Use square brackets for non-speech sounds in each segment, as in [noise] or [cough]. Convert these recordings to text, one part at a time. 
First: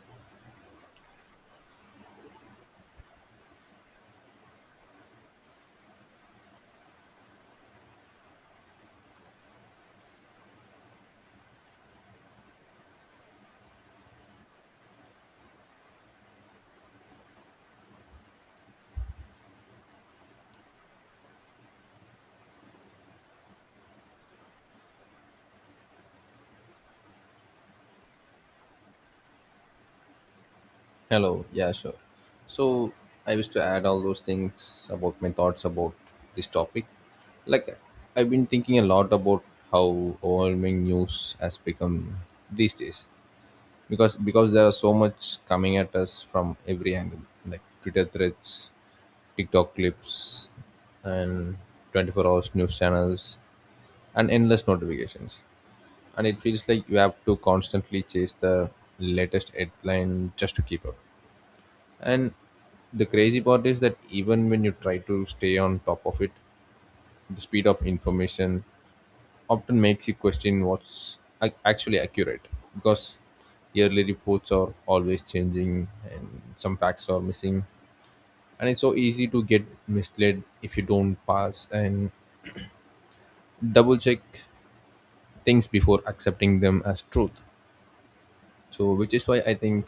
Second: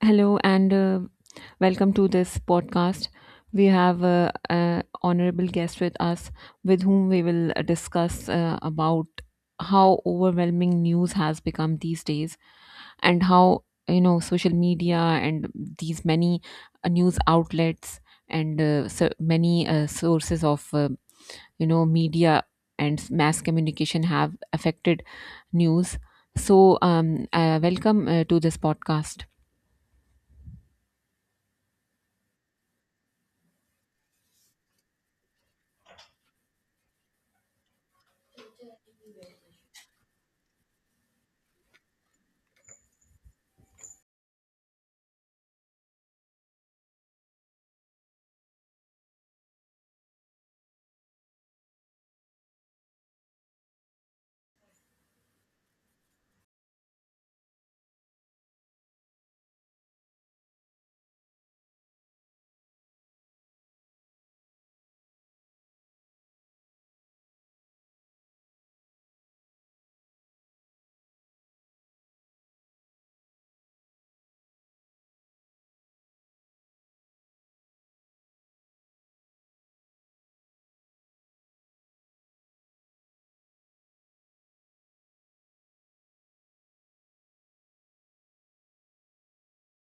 Hello and welcome to this podcast. We have an honorable guest with us with whom we will discuss about how overwhelming news has become these days and how social media and these many news outlets and so many sources of media and mass communication have affected news. Welcome to this podcast. Hello. Yeah, sure. So I wish to add all those things about my thoughts about this topic. Like I've been thinking a lot about how overwhelming news has become these days because there are so much coming at us from every angle like Twitter threads, TikTok clips, and 24 hours news channels, and endless notifications. And it feels like you have to constantly chase the latest headline just to keep up, and the crazy part is that even when you try to stay on top of it, the speed of information often makes you question what's actually accurate because yearly reports are always changing and some facts are missing. And it's so easy to get misled if you don't pass and double check things before accepting them as truth. So, which is why I think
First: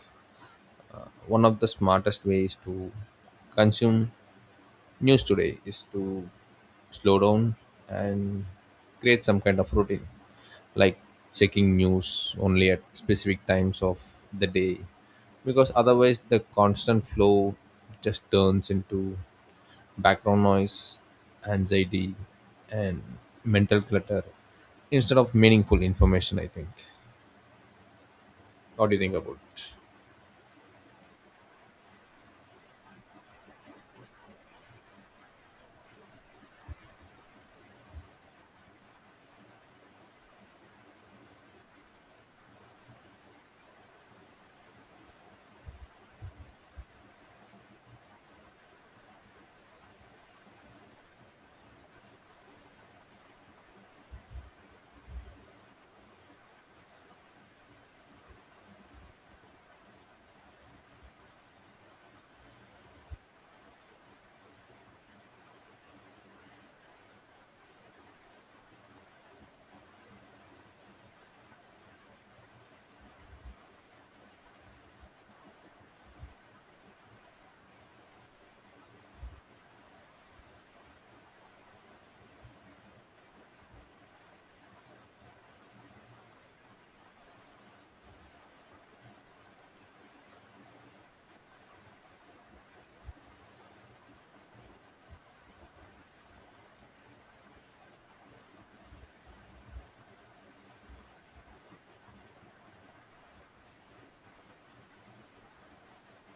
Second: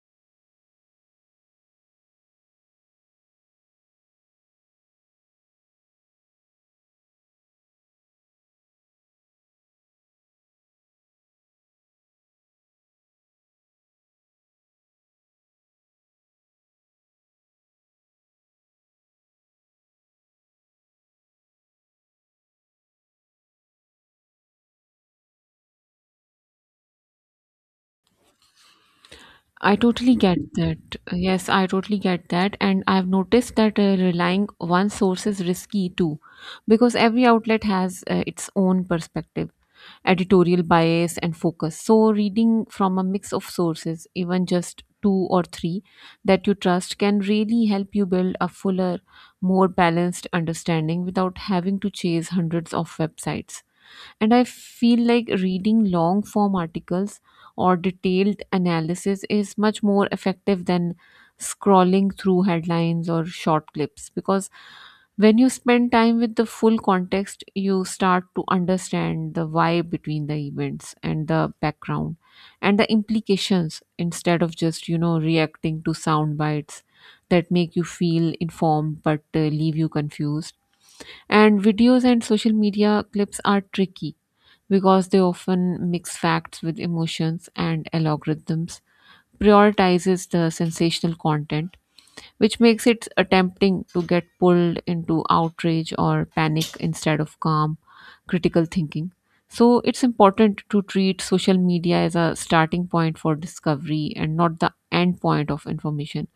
one of the smartest ways to consume news today is to slow down and create some kind of routine, like checking news only at specific times of the day, because otherwise the constant flow just turns into background noise, anxiety, and mental clutter instead of meaningful information, I think. What do you think about it? I totally get that. Yes, I totally get that. And I've noticed that relying one source is risky too, because every outlet has its own perspective, editorial bias, and focus. So, reading from a mix of sources, even just two or three that you trust, can really help you build a fuller, more balanced understanding without having to chase hundreds of websites. And I feel like reading long form articles or detailed analysis is much more effective than scrolling through headlines or short clips, because when you spend time with the full context, you start to understand the why between the events and the background and the implications, instead of just reacting to sound bites that make you feel informed but leave you confused. And videos and social media clips are tricky because they often mix facts with emotions, and algorithms prioritizes the sensational content, which makes it tempting to get pulled into outrage or panic instead of calm critical thinking. So it's important to treat social media as a starting point for discovery and not the end point of information.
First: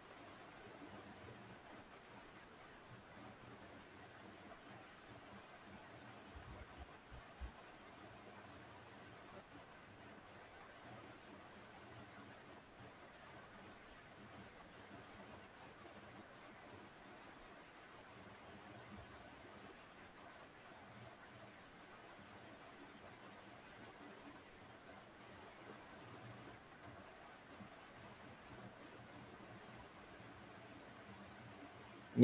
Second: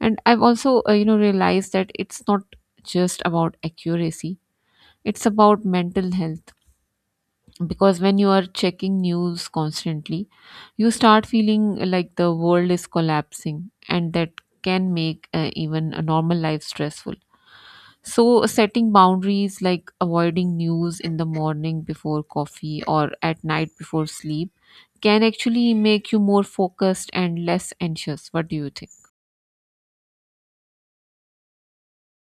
And I've also realized that it's not just about accuracy, it's about mental health, because when you are checking news constantly, you start feeling like the world is collapsing, and that can make even a normal life stressful. So, setting boundaries like avoiding news in the morning before coffee or at night before sleep can actually make you more focused and less anxious. What do you think?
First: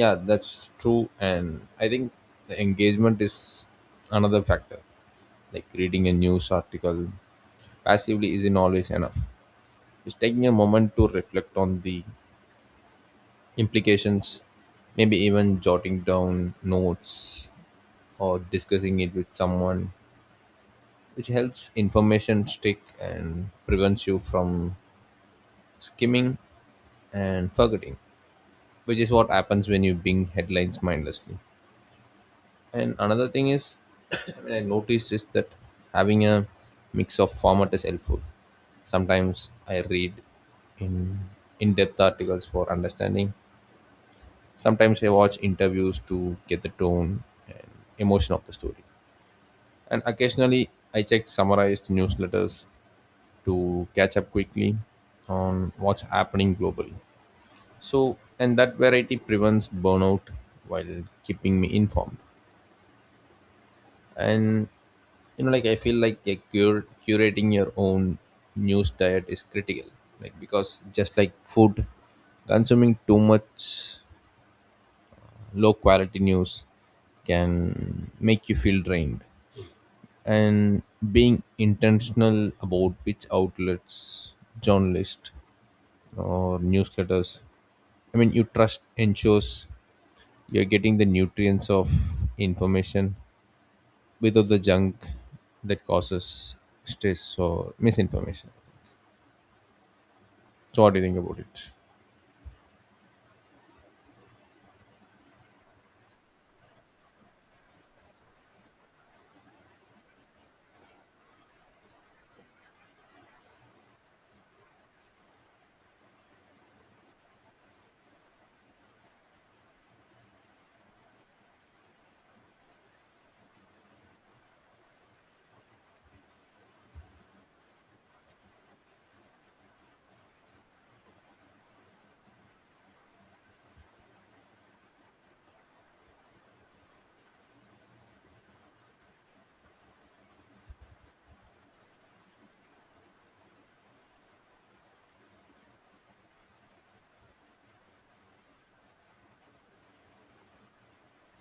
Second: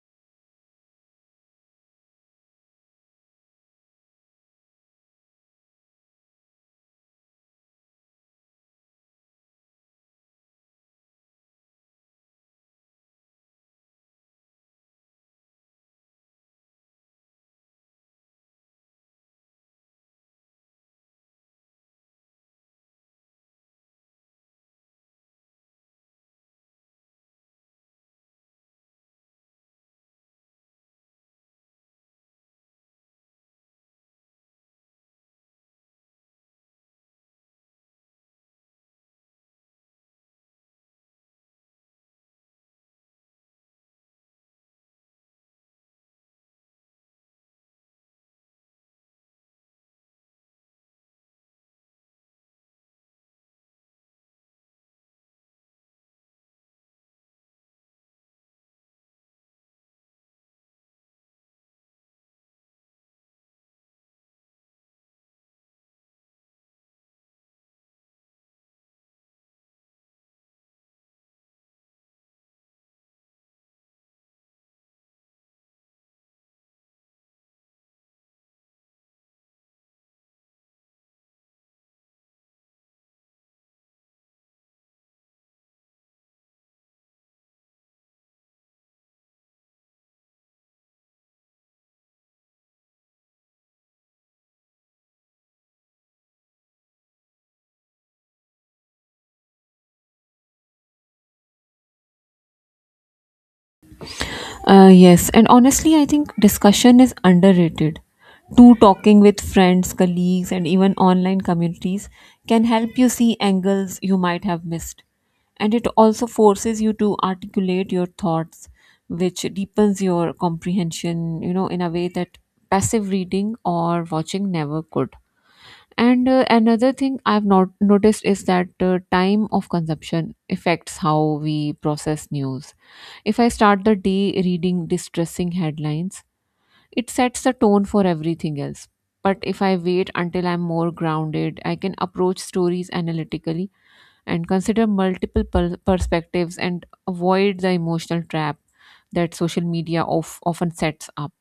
Yeah, that's true. And I think the engagement is another factor. Like reading a news article passively isn't always enough. Just taking a moment to reflect on the implications, maybe even jotting down notes or discussing it with someone, which helps information stick and prevents you from skimming and forgetting, which is what happens when you bing headlines mindlessly. And another thing is, [clears throat] I noticed is that having a mix of format is helpful. Sometimes I read in in-depth articles for understanding. Sometimes I watch interviews to get the tone and emotion of the story. And occasionally I check summarized newsletters to catch up quickly on what's happening globally. So, and that variety prevents burnout while keeping me informed. And you know, like, I feel like a curating your own news diet is critical, like because just like food, consuming too much low quality news can make you feel drained. And being intentional about which outlets, journalists, or newsletters, I mean, you trust ensures you're getting the nutrients of information without the junk that causes stress or misinformation. So what do you think about it? Yes, and honestly, I think discussion is underrated. Two talking with friends, colleagues, and even online communities can help you see angles you might have missed. And it also forces you to articulate your thoughts, which deepens your comprehension, you know, in a way that passive reading or watching never could. And another thing I've not noticed is that time of consumption affects how we process news. If I start the day reading distressing headlines, it sets the tone for everything else. But if I wait until I'm more grounded, I can approach stories analytically and consider perspectives and avoid the emotional trap that social media often sets up.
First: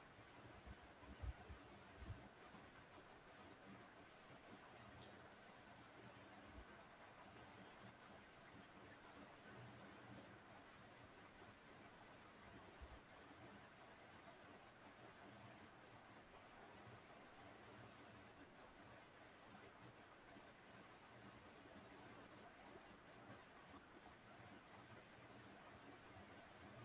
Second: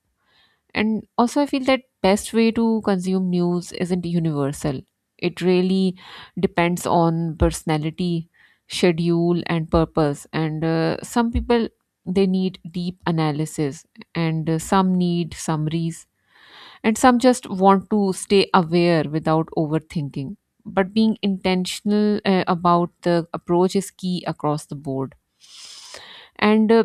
And also, I feel that best way to consume news isn't universal. It really depends on personality, schedule, and purpose. And some people they need deep analysis, and some need summaries, and some just want to stay aware without overthinking. But being intentional about the approach is key across the board. And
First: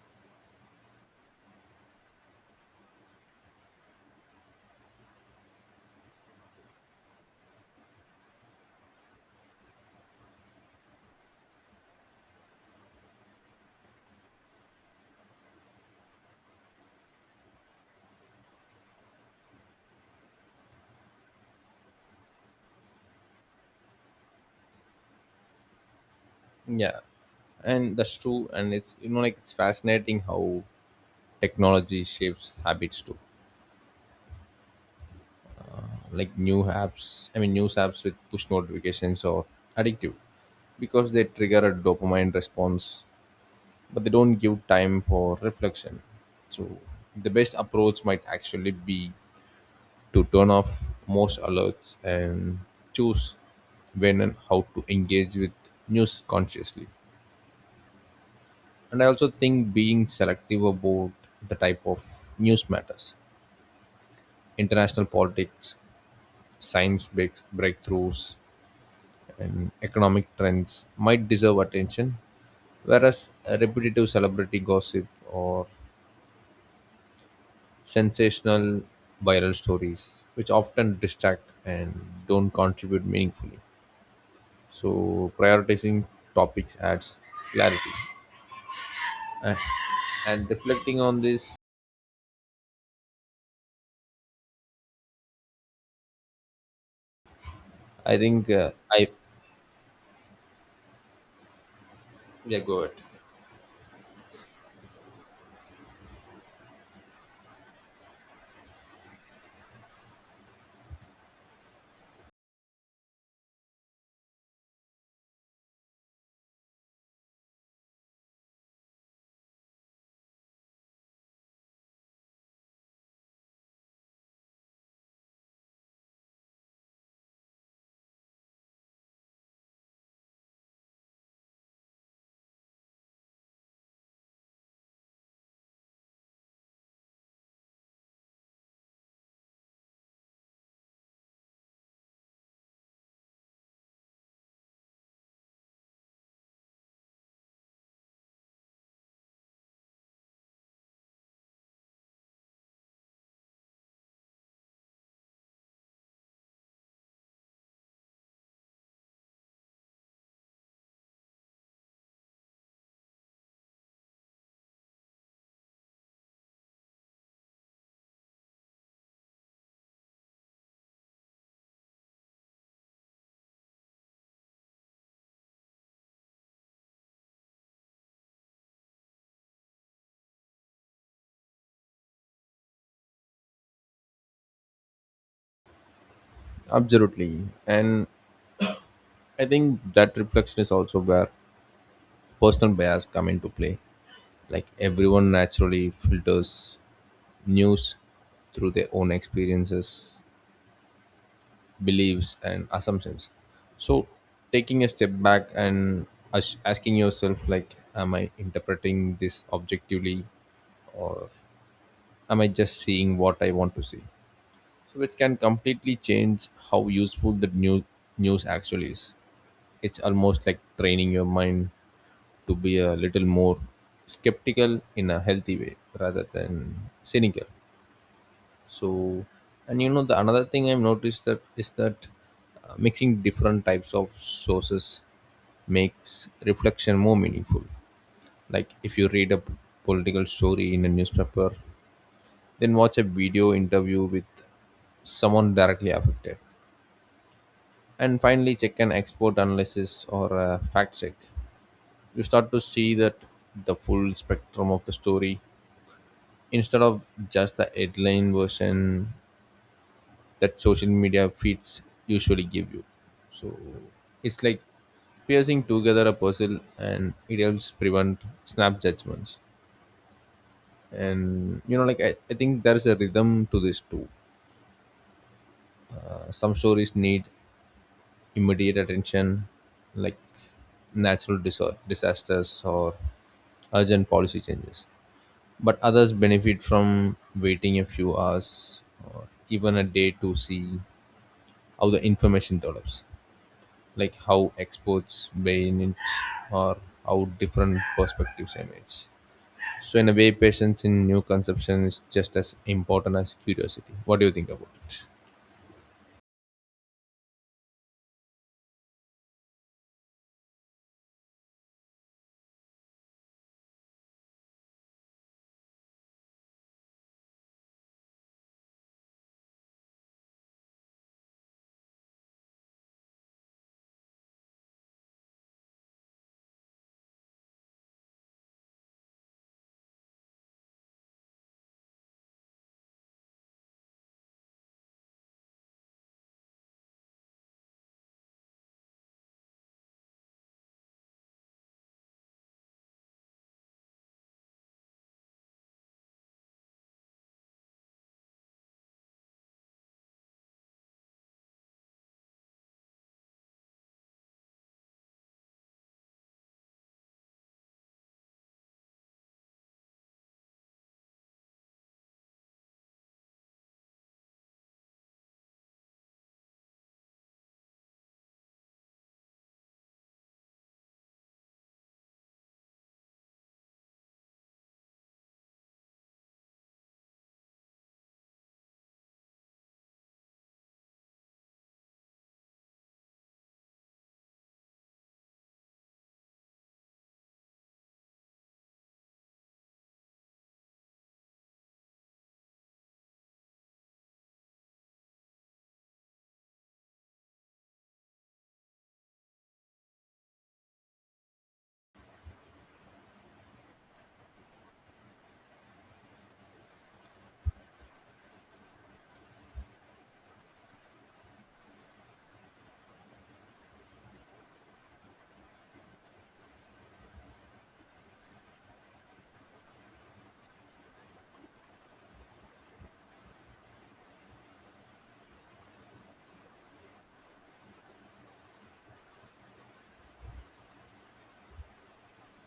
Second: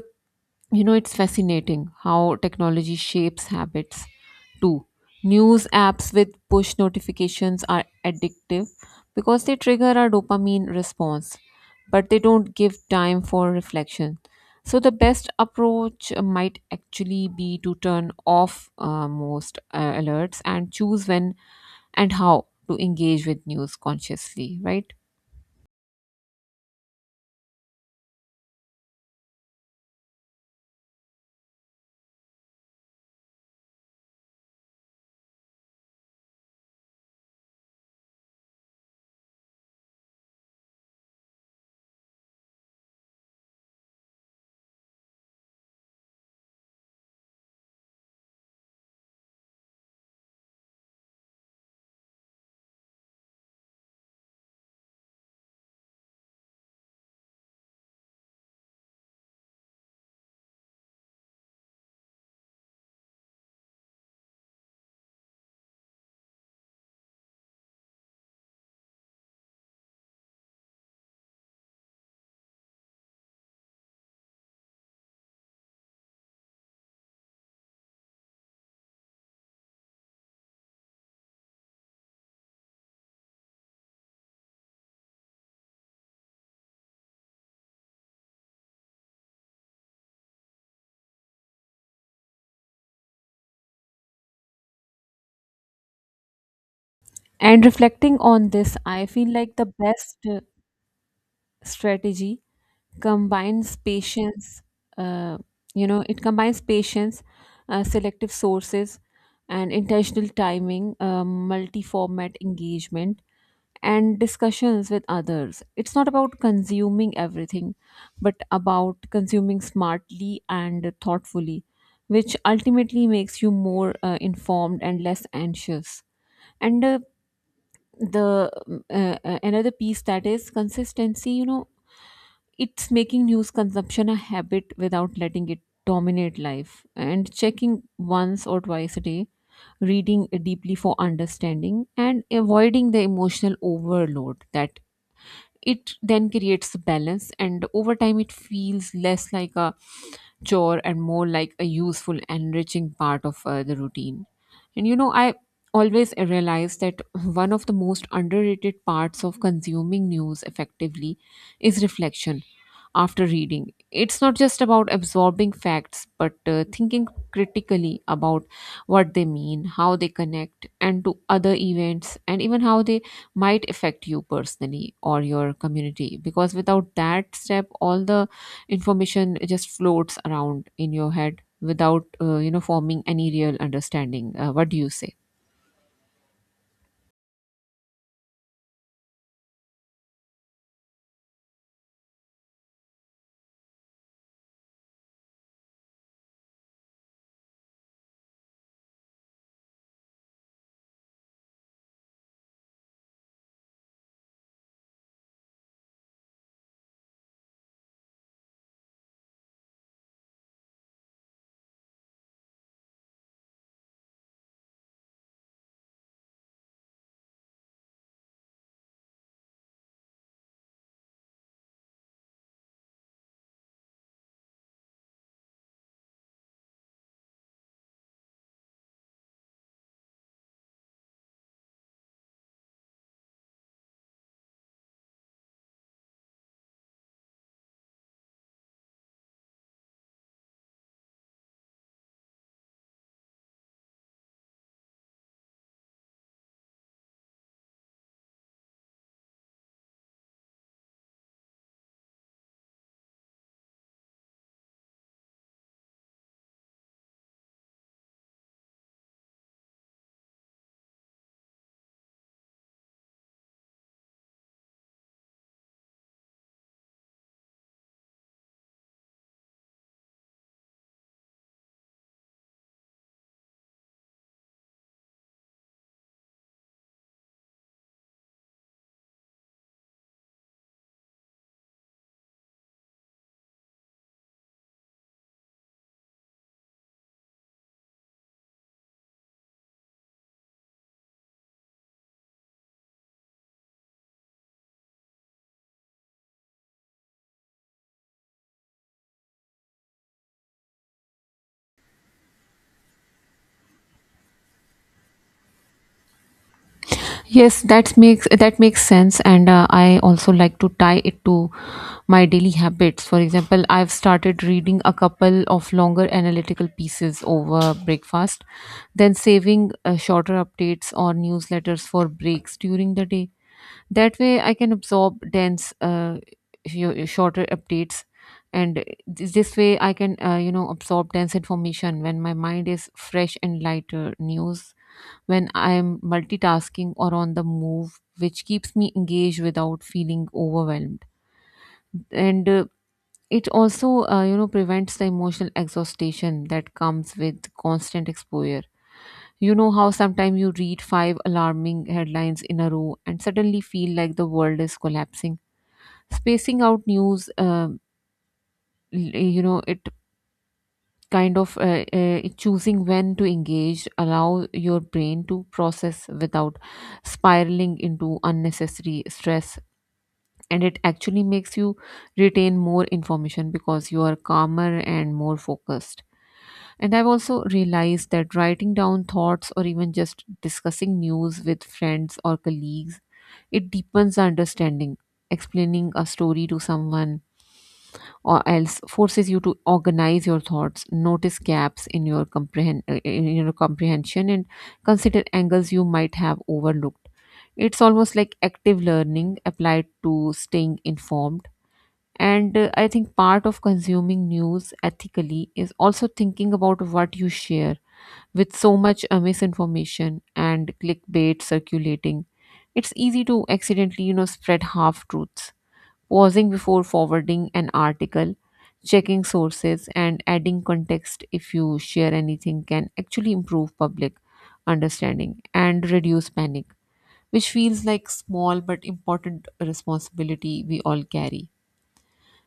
you know, it's fascinating how technology shapes habits too. News apps with push notifications are addictive because they trigger our dopamine response, but they don't give time for reflection. So, the best approach might actually be to turn off most alerts and choose when and how to engage with news consciously, right? Yeah, and that's true. And it's, you know, like, it's fascinating how technology shapes habits too. Like news apps with push notifications are addictive because they trigger a dopamine response, but they don't give time for reflection. So the best approach might actually be to turn off most alerts and choose when and how to engage with news consciously. And I also think being selective about the type of news matters. International politics, science breakthroughs, and economic trends might deserve attention, whereas repetitive celebrity gossip or sensational viral stories, which often distract and don't contribute meaningfully. So prioritizing topics adds clarity. And reflecting on this, And I reflecting think on uh, this, I I feel like the best strategy yeah, go ahead. combines patience, uh, you know it combines patience selective sources and intentional timing, multi-format engagement and discussions with others. It's not about consuming everything but about consuming smartly and thoughtfully, which ultimately makes you more informed and less anxious. And the another piece that is consistency, you know. It's making news consumption a habit without letting it dominate life, and checking once or twice a day, reading deeply for understanding, and avoiding the emotional overload that it then creates balance. And over time it feels less like a chore and more like a useful enriching part of the routine. And you know, I always realize that one of the most underrated parts of consuming news effectively is reflection after reading. It's not just about absorbing facts, but thinking critically about what they mean, how they connect, and to other events, and even how they might affect you personally or your community. Because without that step, all the information just floats around in your head without forming any real understanding. What do you say? Absolutely, and I think that reflection is also where personal bias come into play. Like everyone naturally filters news through their own experiences, beliefs, and assumptions. So taking a step back and asking yourself like, am I interpreting this objectively, or am I just seeing what I want to see? So, which can completely change how useful the news actually is. It's almost like training your mind to be a little more skeptical in a healthy way rather than cynical. So, and you know, the another thing I've noticed that is that mixing different types of sources makes reflection more meaningful. Like if you read a political story in a newspaper, then watch a video interview with someone directly affected, and finally check an expert analysis or a fact check, you start to see that the full spectrum of the story instead of just the headline version that social media feeds usually give you. So it's like piercing together a puzzle, and it helps prevent snap judgments. And you know, like, I think there's a rhythm to this too. Some stories need immediate attention, like natural disasters or urgent policy changes, but others benefit from waiting a few hours or even a day to see how the information develops, like how experts weigh in it, or how different perspectives emerge. So in a way, patience in new conception is just as important as curiosity. What do you think about it? Yes, that makes sense, and I also like to tie it to my daily habits. For example, I've started reading a couple of longer analytical pieces over breakfast, then saving shorter updates or newsletters for breaks during the day. That way, I can absorb dense, sh- shorter updates, and th- this way, I can absorb dense information when my mind is fresh and lighter. News when I'm multitasking or on the move, which keeps me engaged without feeling overwhelmed. And it also, you know, prevents the emotional exhaustion that comes with constant exposure. You know how sometimes you read five alarming headlines in a row and suddenly feel like the world is collapsing. Spacing out news, you know, it kind of choosing when to engage allow your brain to process without spiraling into unnecessary stress, and it actually makes you retain more information because you are calmer and more focused. And I've also realized that writing down thoughts or even just discussing news with friends or colleagues, it deepens our understanding. Explaining a story to someone or else forces you to organize your thoughts, notice gaps in your comprehension, and consider angles you might have overlooked. It's almost like active learning applied to staying informed. And I think part of consuming news ethically is also thinking about what you share. With so much misinformation and clickbait circulating, it's easy to accidentally spread half truths. Pausing before forwarding an article, checking sources, and adding context if you share anything can actually improve public understanding and reduce panic, which feels like small but important responsibility we all carry.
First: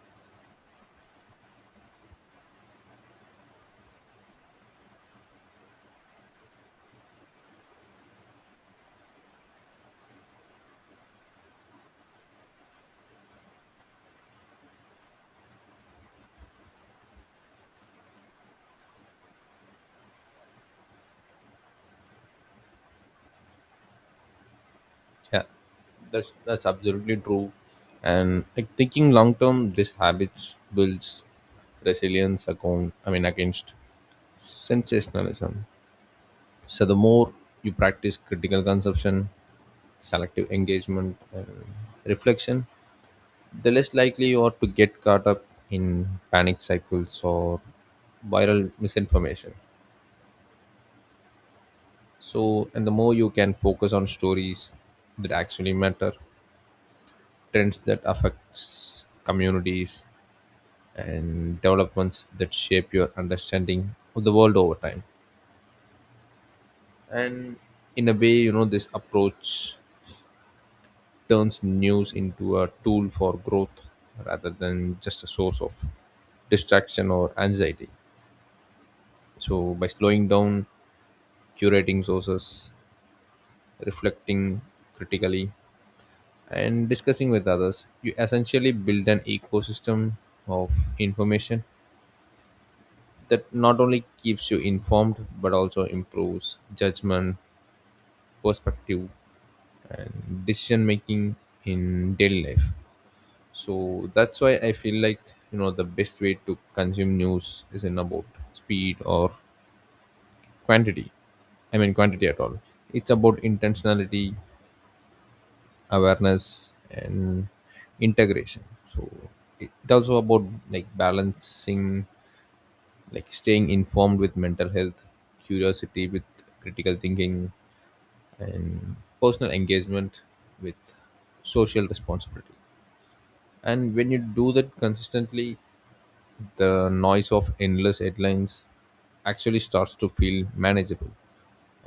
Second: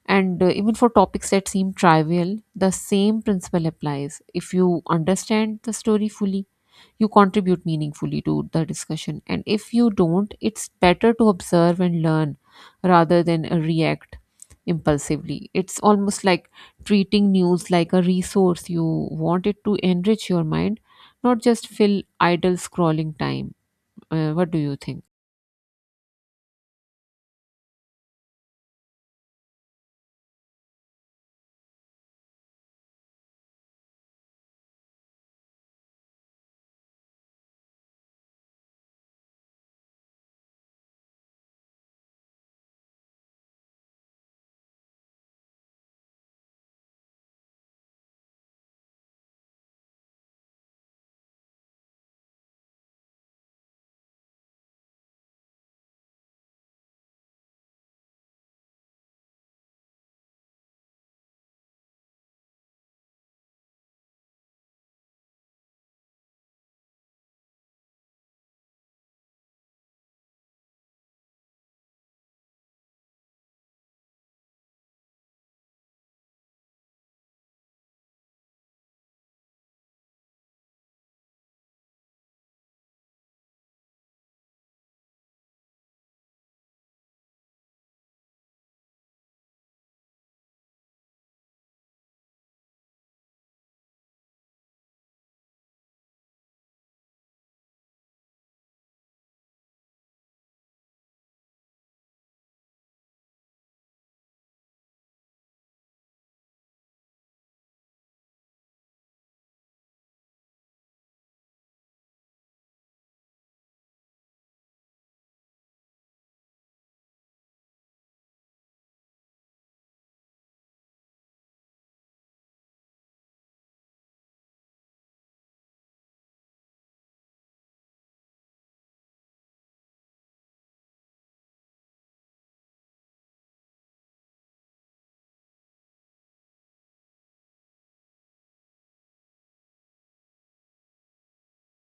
And even for topics that seem trivial, the same principle applies. If you understand the story fully, you contribute meaningfully to the discussion. And if you don't, it's better to observe and learn rather than react impulsively. It's almost like treating news like a resource. You want it to enrich your mind, not just fill idle scrolling time. What do you think? Yeah, that's absolutely true. And like thinking long term, this habits builds resilience account. I mean against sensationalism. So the more you practice critical consumption, selective engagement, and reflection, the less likely you are to get caught up in panic cycles or viral misinformation. So, and the more you can focus on stories that actually matter, trends that affects communities, and developments that shape your understanding of the world over time. And in a way, you know, this approach turns news into a tool for growth rather than just a source of distraction or anxiety. So, by slowing down, curating sources, reflecting critically, and discussing with others, you essentially build an ecosystem of information that not only keeps you informed but also improves judgment, perspective, and decision making in daily life. So that's why I feel like, you know, the best way to consume news isn't about speed or quantity I mean quantity at all. It's about intentionality, awareness, and integration. So it's also about, like, balancing like staying informed with mental health, curiosity with critical thinking, and personal engagement with social responsibility. And when you do that consistently, the noise of endless headlines actually starts to feel manageable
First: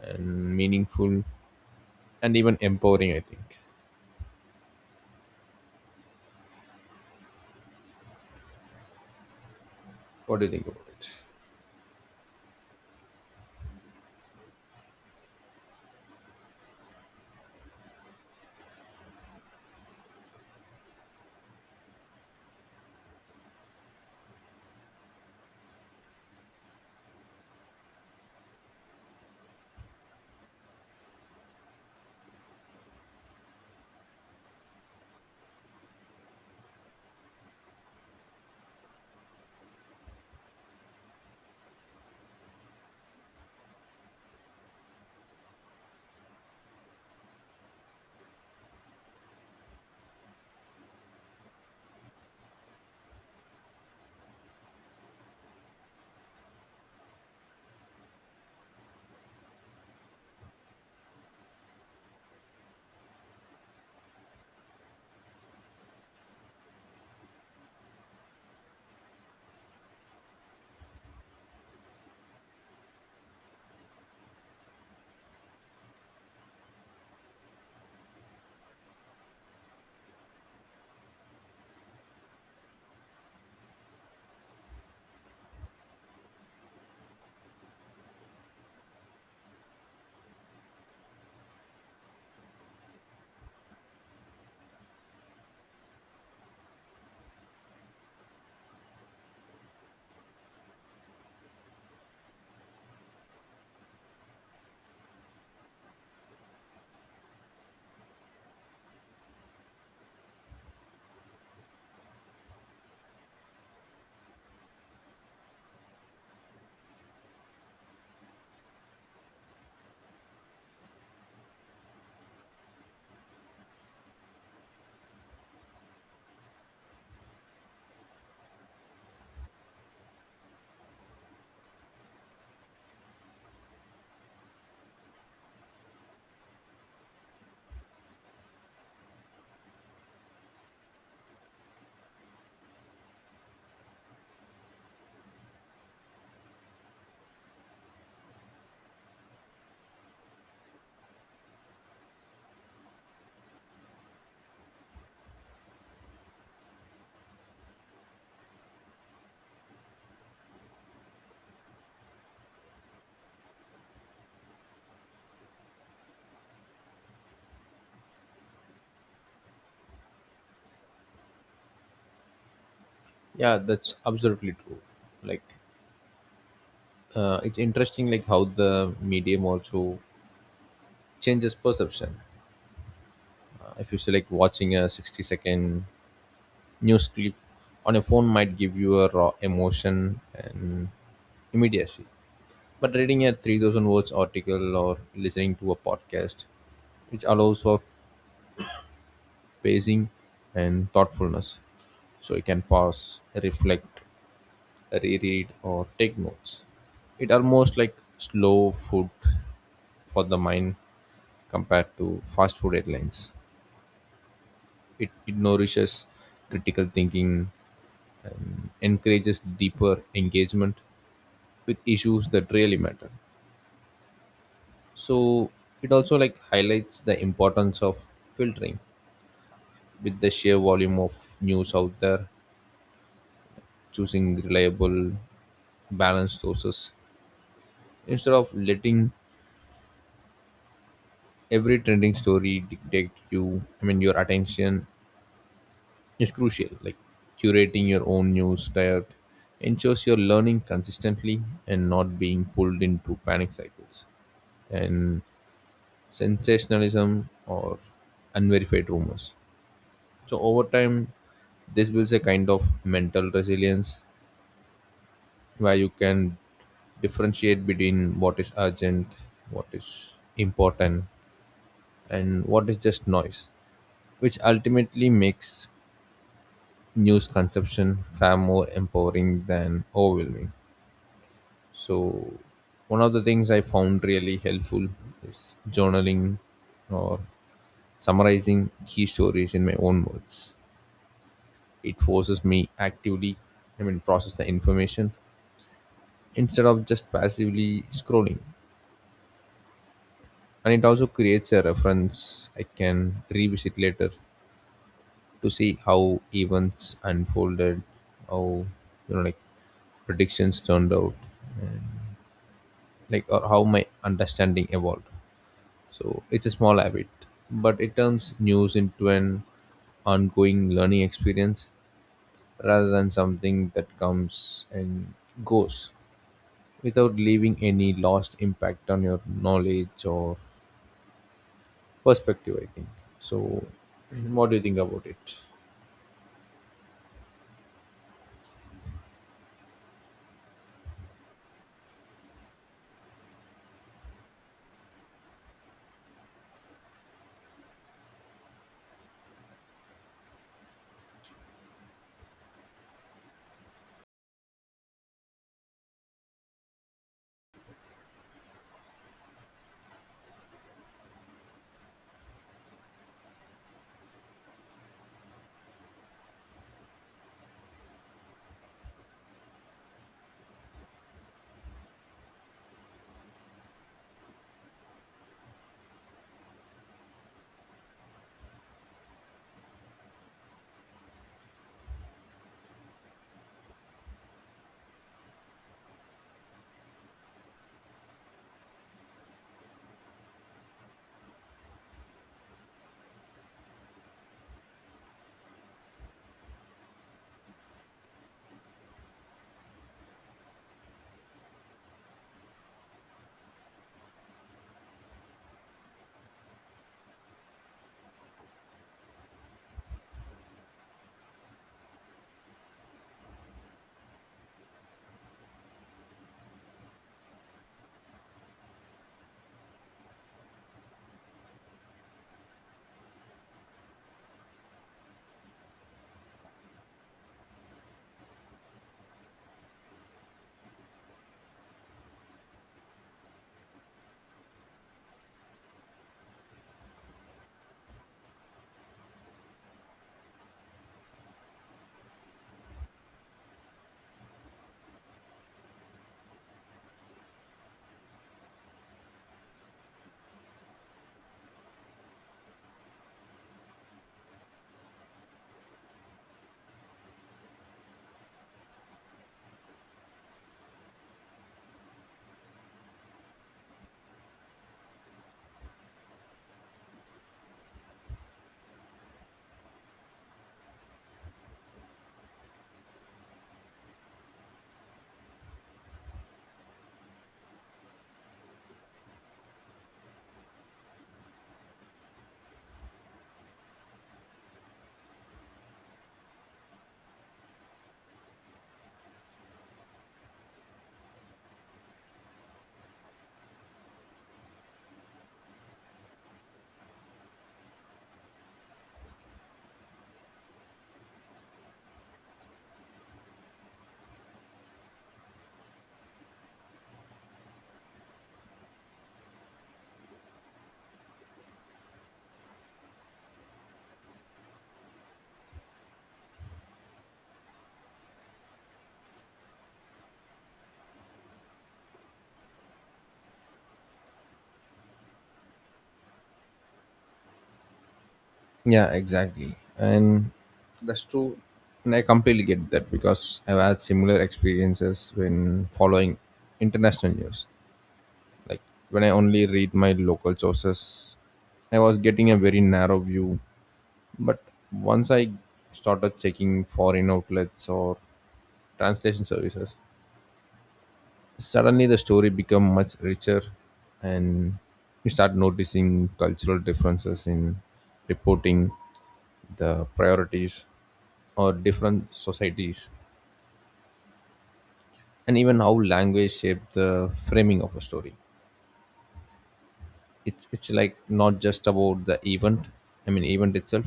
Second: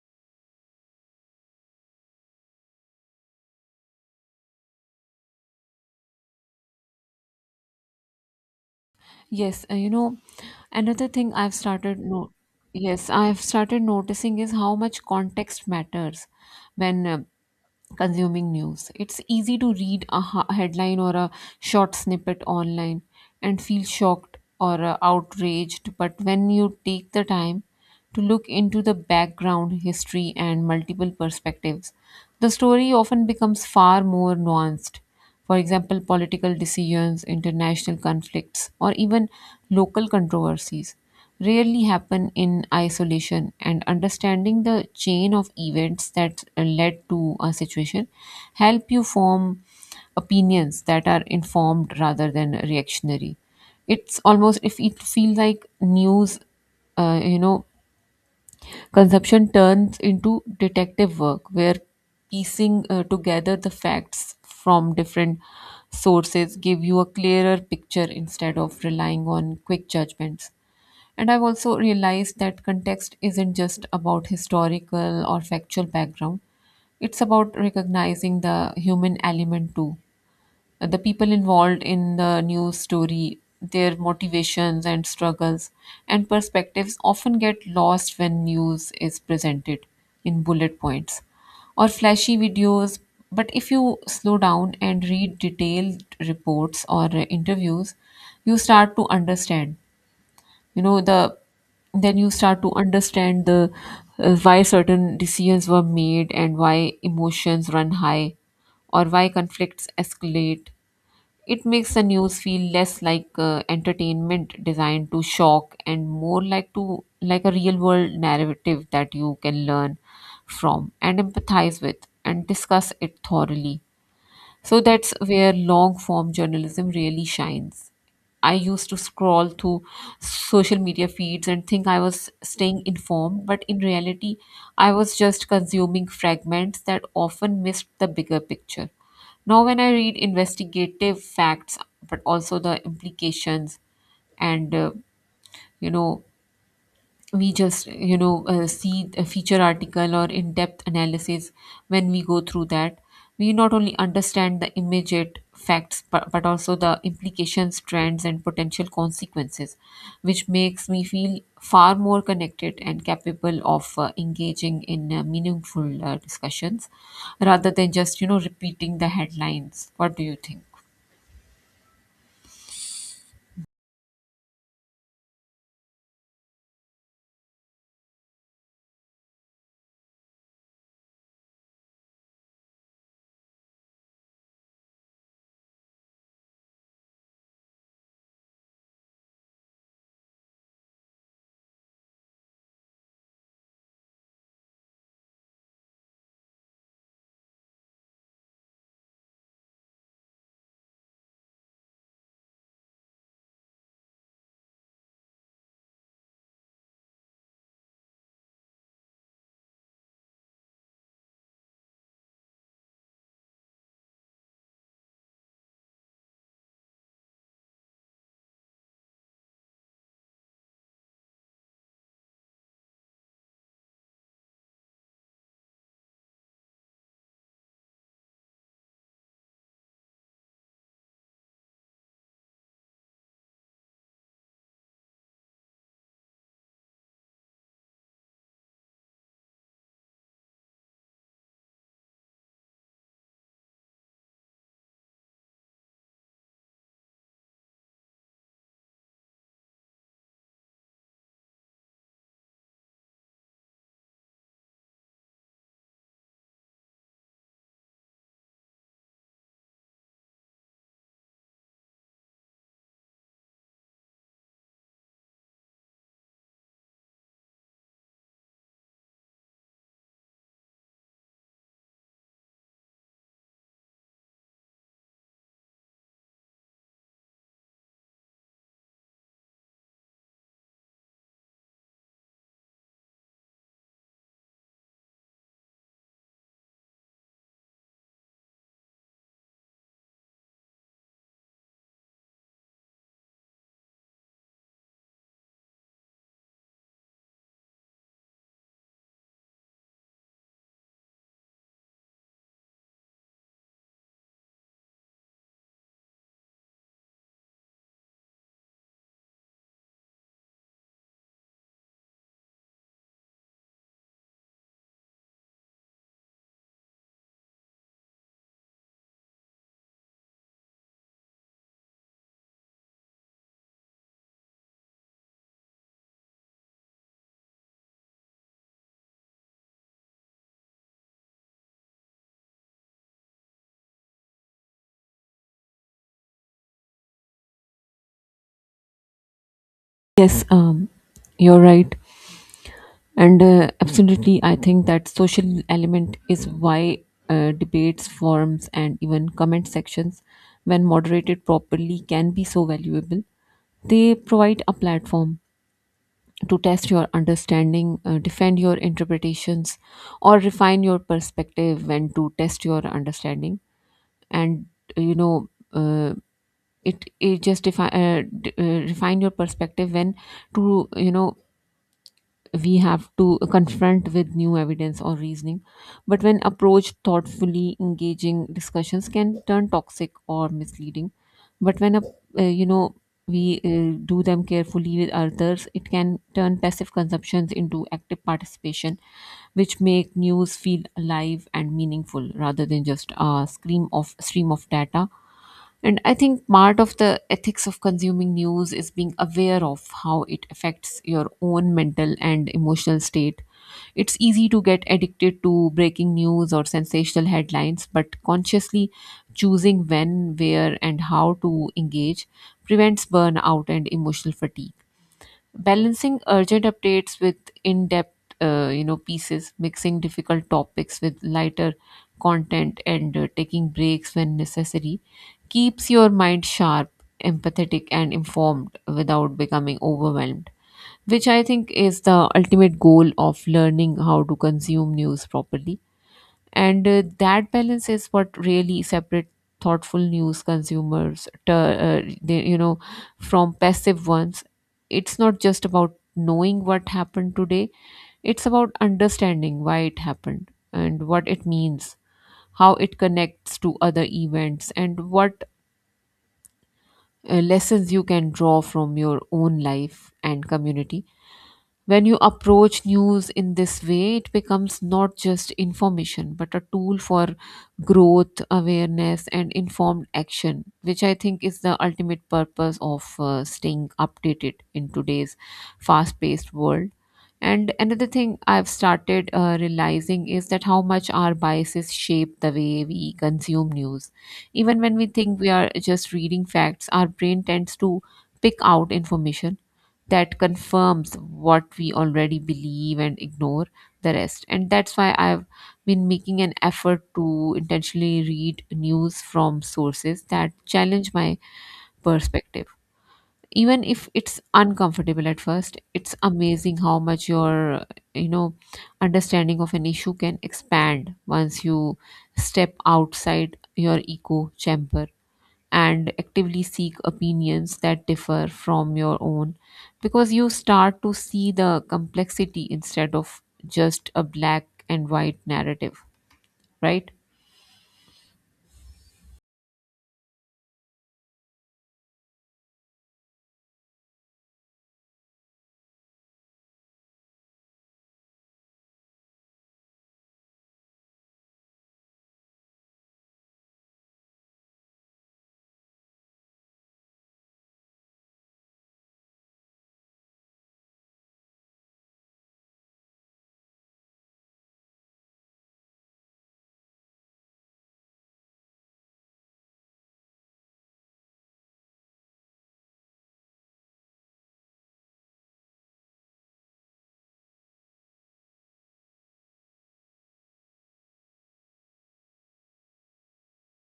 and meaningful and even empowering, I think. Yes, you know, What do you think about another it? thing I've started no yes, I've started noticing is how much context matters when consuming news. It's easy to read a headline or a short snippet online and feel shocked or outraged, but when you take the time to look into the background, history, and multiple perspectives, the story often becomes far more nuanced. For example, political decisions, international conflicts, or even local controversies rarely happen in isolation. And understanding the chain of events that led to a situation help you form opinions that are informed rather than reactionary. It's almost if it feels like news uh, you know consumption turns into detective work where piecing together the facts from different sources give you a clearer picture instead of relying on quick judgments. And I've also realized that context isn't just about historical or factual background, it's about recognizing the human element too. The people involved in the news story, their motivations and struggles and perspectives often get lost when news is presented in bullet points or flashy videos. But if you slow down and read detailed reports or interviews, you start to understand you know the then you start to understand the why certain decisions were made and why emotions run high or why conflicts escalate. It makes the news feel less like entertainment designed to shock and more like a real world narrative that you can learn from and empathize with and discuss it thoroughly. So that's where long form journalism really shines. I used to scroll through social media feeds and think I was staying informed, but in reality, I was just consuming fragments that often missed the bigger picture. Now, when I read investigative facts, but also the implications, and you know we just you know see a feature article or in-depth analysis, when we go through that we not only understand the immediate facts but also the implications, trends, and potential consequences, which makes me feel far more connected and capable of engaging in meaningful discussions rather than just repeating the headlines. What do you think? Yeah, that's absolutely true. Like, it's interesting, like how the medium also changes perception. If you say, like, watching a 60-second news clip on a phone might give you a raw emotion and immediacy. But reading a 3,000 words article or listening to a podcast, which allows for pacing and thoughtfulness. So you can pause, reflect, reread, or take notes. It almost like slow food for the mind compared to fast food headlines. It nourishes critical thinking, encourages deeper engagement with issues that really matter. So it also, like, highlights the importance of filtering. With the sheer volume of news out there, choosing reliable, balanced sources instead of letting every trending story dictate your attention is crucial. Like curating your own news diet ensures you're learning consistently and not being pulled into panic cycles and sensationalism or unverified rumors. So over time, this builds a kind of mental resilience where you can differentiate between what is urgent, what is important, and what is just noise, which ultimately makes news consumption far more empowering than overwhelming. So, one of the things I found really helpful is journaling or summarizing key stories in my own words. It forces me process the information instead of just passively scrolling. And it also creates a reference I can revisit later to see how events unfolded, how, you know, like predictions turned out, and like or how my understanding evolved. So it's a small habit, but it turns news into an ongoing learning experience rather than something that comes and goes without leaving any lost impact on your knowledge or perspective, I think. So [clears throat] what do you think about it? Yes, you're right. And absolutely, I think that social element is why debates, forums, and even comment sections, when moderated properly, can be so valuable. They provide a platform to test your understanding, defend your interpretations, or refine your perspective when to test your understanding. And you know, it it just defi- d- Refine your perspective when to you know we have to confront with new evidence or reasoning, but when approached thoughtfully engaging discussions can turn toxic or misleading. But when a, you know we do them carefully with others, it can turn passive consumptions into active participation, which make news feel alive and meaningful rather than just a scream of stream of data. And I think part of the ethics of consuming news is being aware of how it affects your own mental and emotional state. It's easy to get addicted to breaking news or sensational headlines, but consciously choosing when, where, and how to engage prevents burnout and emotional fatigue, balancing urgent updates with in-depth pieces, mixing difficult topics with lighter content, and taking breaks when necessary keeps your mind sharp, empathetic, and informed without becoming overwhelmed, which I think is the ultimate goal of learning how to consume news properly. And that balance is what really separate thoughtful news consumers to, they, you know from passive ones. It's not just about knowing what happened today, it's about understanding why it happened and what it means, how it connects to other events, and what lessons you can draw from your own life and community. When you approach news in this way, it becomes not just information, but a tool for growth, awareness, and informed action, which I think is the ultimate purpose of staying updated in today's fast paced world. And another thing I've started realizing is that how much our biases shape the way we consume news. Even when we think we are just reading facts, our brain tends to pick out information that confirms what we already believe and ignore the rest. And that's why I've been making an effort to intentionally read news from sources that challenge my perspective. Even if it's uncomfortable at first, it's amazing how much your, you know, understanding of an issue can expand once you step outside your echo chamber and actively seek opinions that differ from your own, because you start to see the complexity instead of just a black and white narrative, right? Yeah, exactly. And that's true. And I completely get that because I've had similar experiences when following international news. Like when I only read my local sources, I was getting a very narrow view. But once I started checking foreign outlets or translation services, suddenly the story become much richer, and you start noticing cultural differences in reporting, the priorities or different societies, and even how language shape the framing of a story. It's like not just about the event I mean event itself,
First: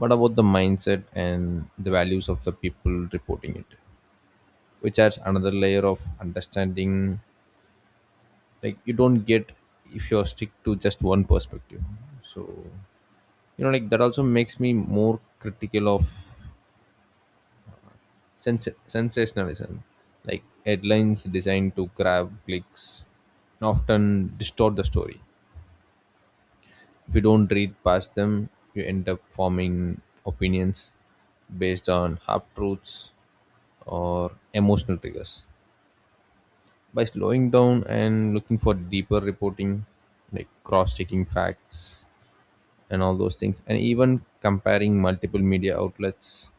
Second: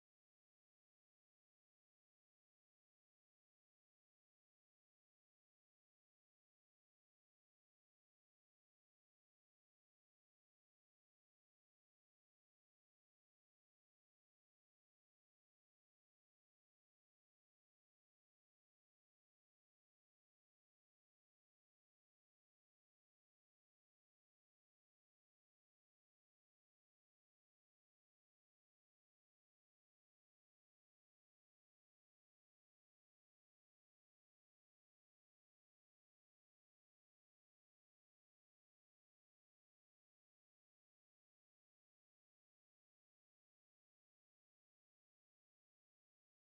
but about the mindset and the values of the people reporting it, which adds another layer of understanding, like you don't get if you're stick to just one perspective. So, you know, like that also makes me more critical of sensationalism. Like headlines designed to grab clicks often distort the story. If you don't read past them, you end up forming opinions based on half truths or emotional triggers. By slowing down and looking for deeper reporting, like cross-checking facts and all those things, and even comparing multiple media outlets,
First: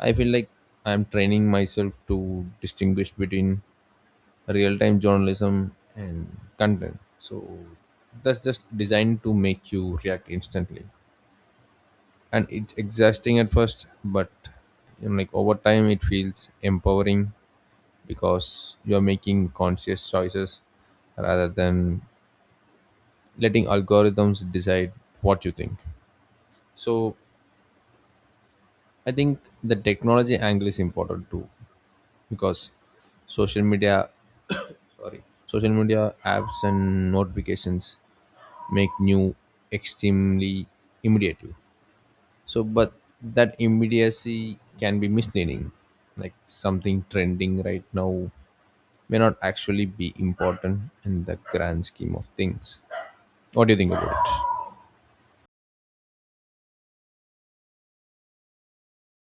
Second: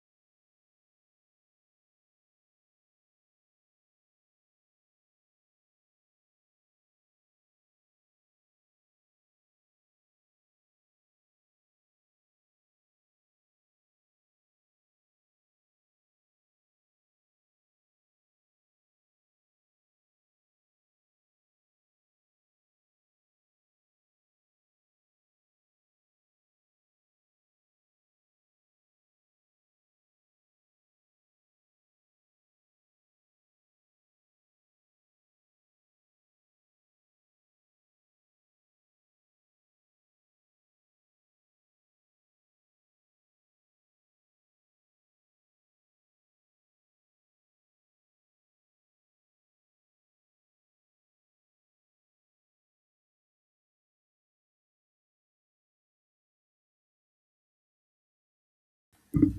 I feel like I'm training myself to distinguish between real-time journalism and content so that's just designed to make you react instantly. And it's exhausting at first, but, you know, like over time it feels empowering because you're making conscious choices rather than letting algorithms decide what you think. So I think the technology angle is important too because social media, social media apps and notifications make new extremely immediate. So, but that immediacy can be misleading. Like something trending right now may not actually be important in the grand scheme of things. What do you think about it?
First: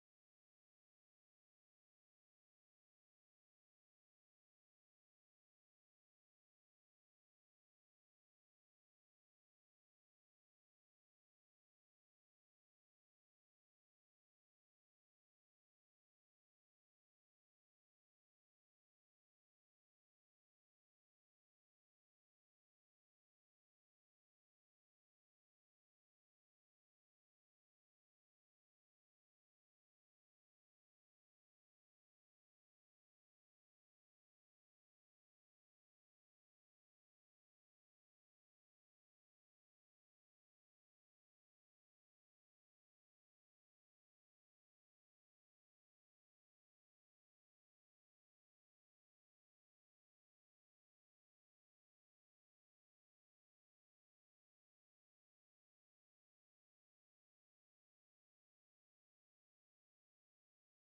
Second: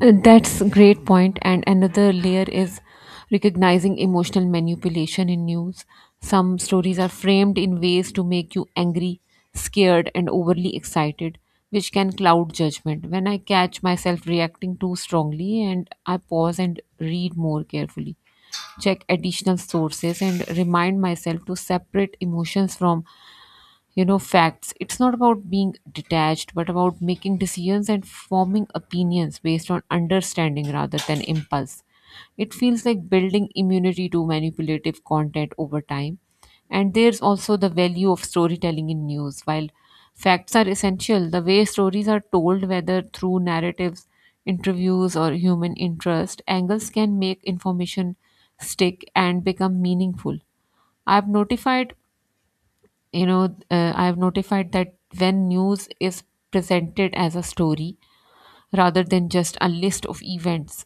That's a great point. And another layer is recognizing emotional manipulation in news. Some stories are framed in ways to make you angry, scared, and overly excited, which can cloud judgment. When I catch myself reacting too strongly, and I pause and read more carefully, check additional sources, and remind myself to separate emotions from facts. It's not about being detached but about making decisions and forming opinions based on understanding rather than impulse. It feels like building immunity to manipulative content over time. And there's also the value of storytelling in news. While facts are essential, the way stories are told, whether through narratives, interviews, or human interest angles, can make information stick and become meaningful. I've notified you know I have notified that when news is presented as a story rather than just a list of events,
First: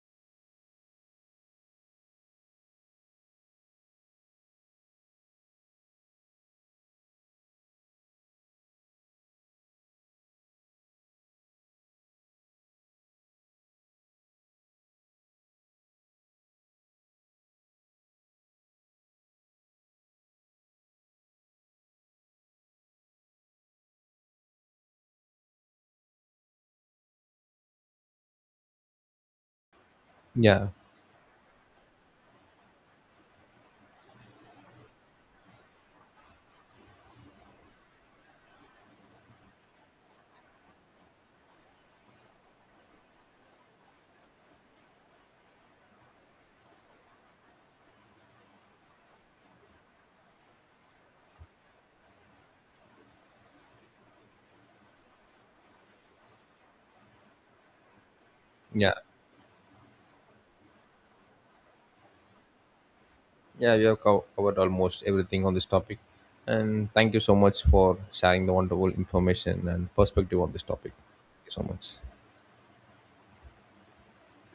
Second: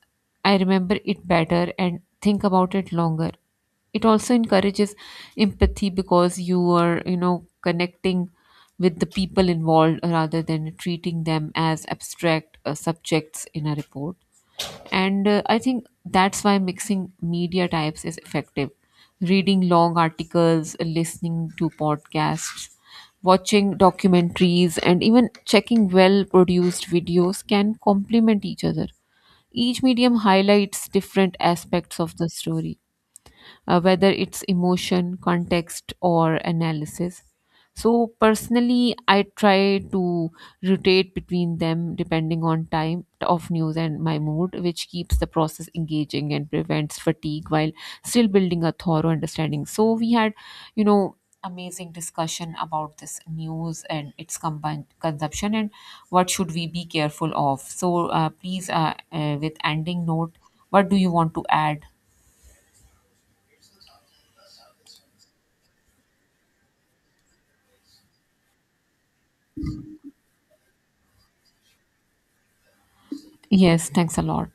I remember it better and think about it longer. It also encourages empathy, because you are connecting with the people involved rather than treating them as abstract subjects in a report. And I think that's why mixing media types is effective. Reading long articles, listening to podcasts, watching documentaries, and even checking well produced videos can complement each other. Each medium Yeah, highlights different aspects of the story, whether it's emotion, context, or analysis. So, personally, I try to rotate between them depending on time of news and my mood, which keeps the process engaging and prevents fatigue while still building a thorough understanding. So, we had, you know, amazing discussion about this news and its combined consumption and what should we be careful of. So, yeah. With ending note, what do you want to add? Yeah, we have covered almost everything on this topic. And thank you so much for sharing the wonderful information and perspective on this topic. Thank you so much. Yes, thanks a lot.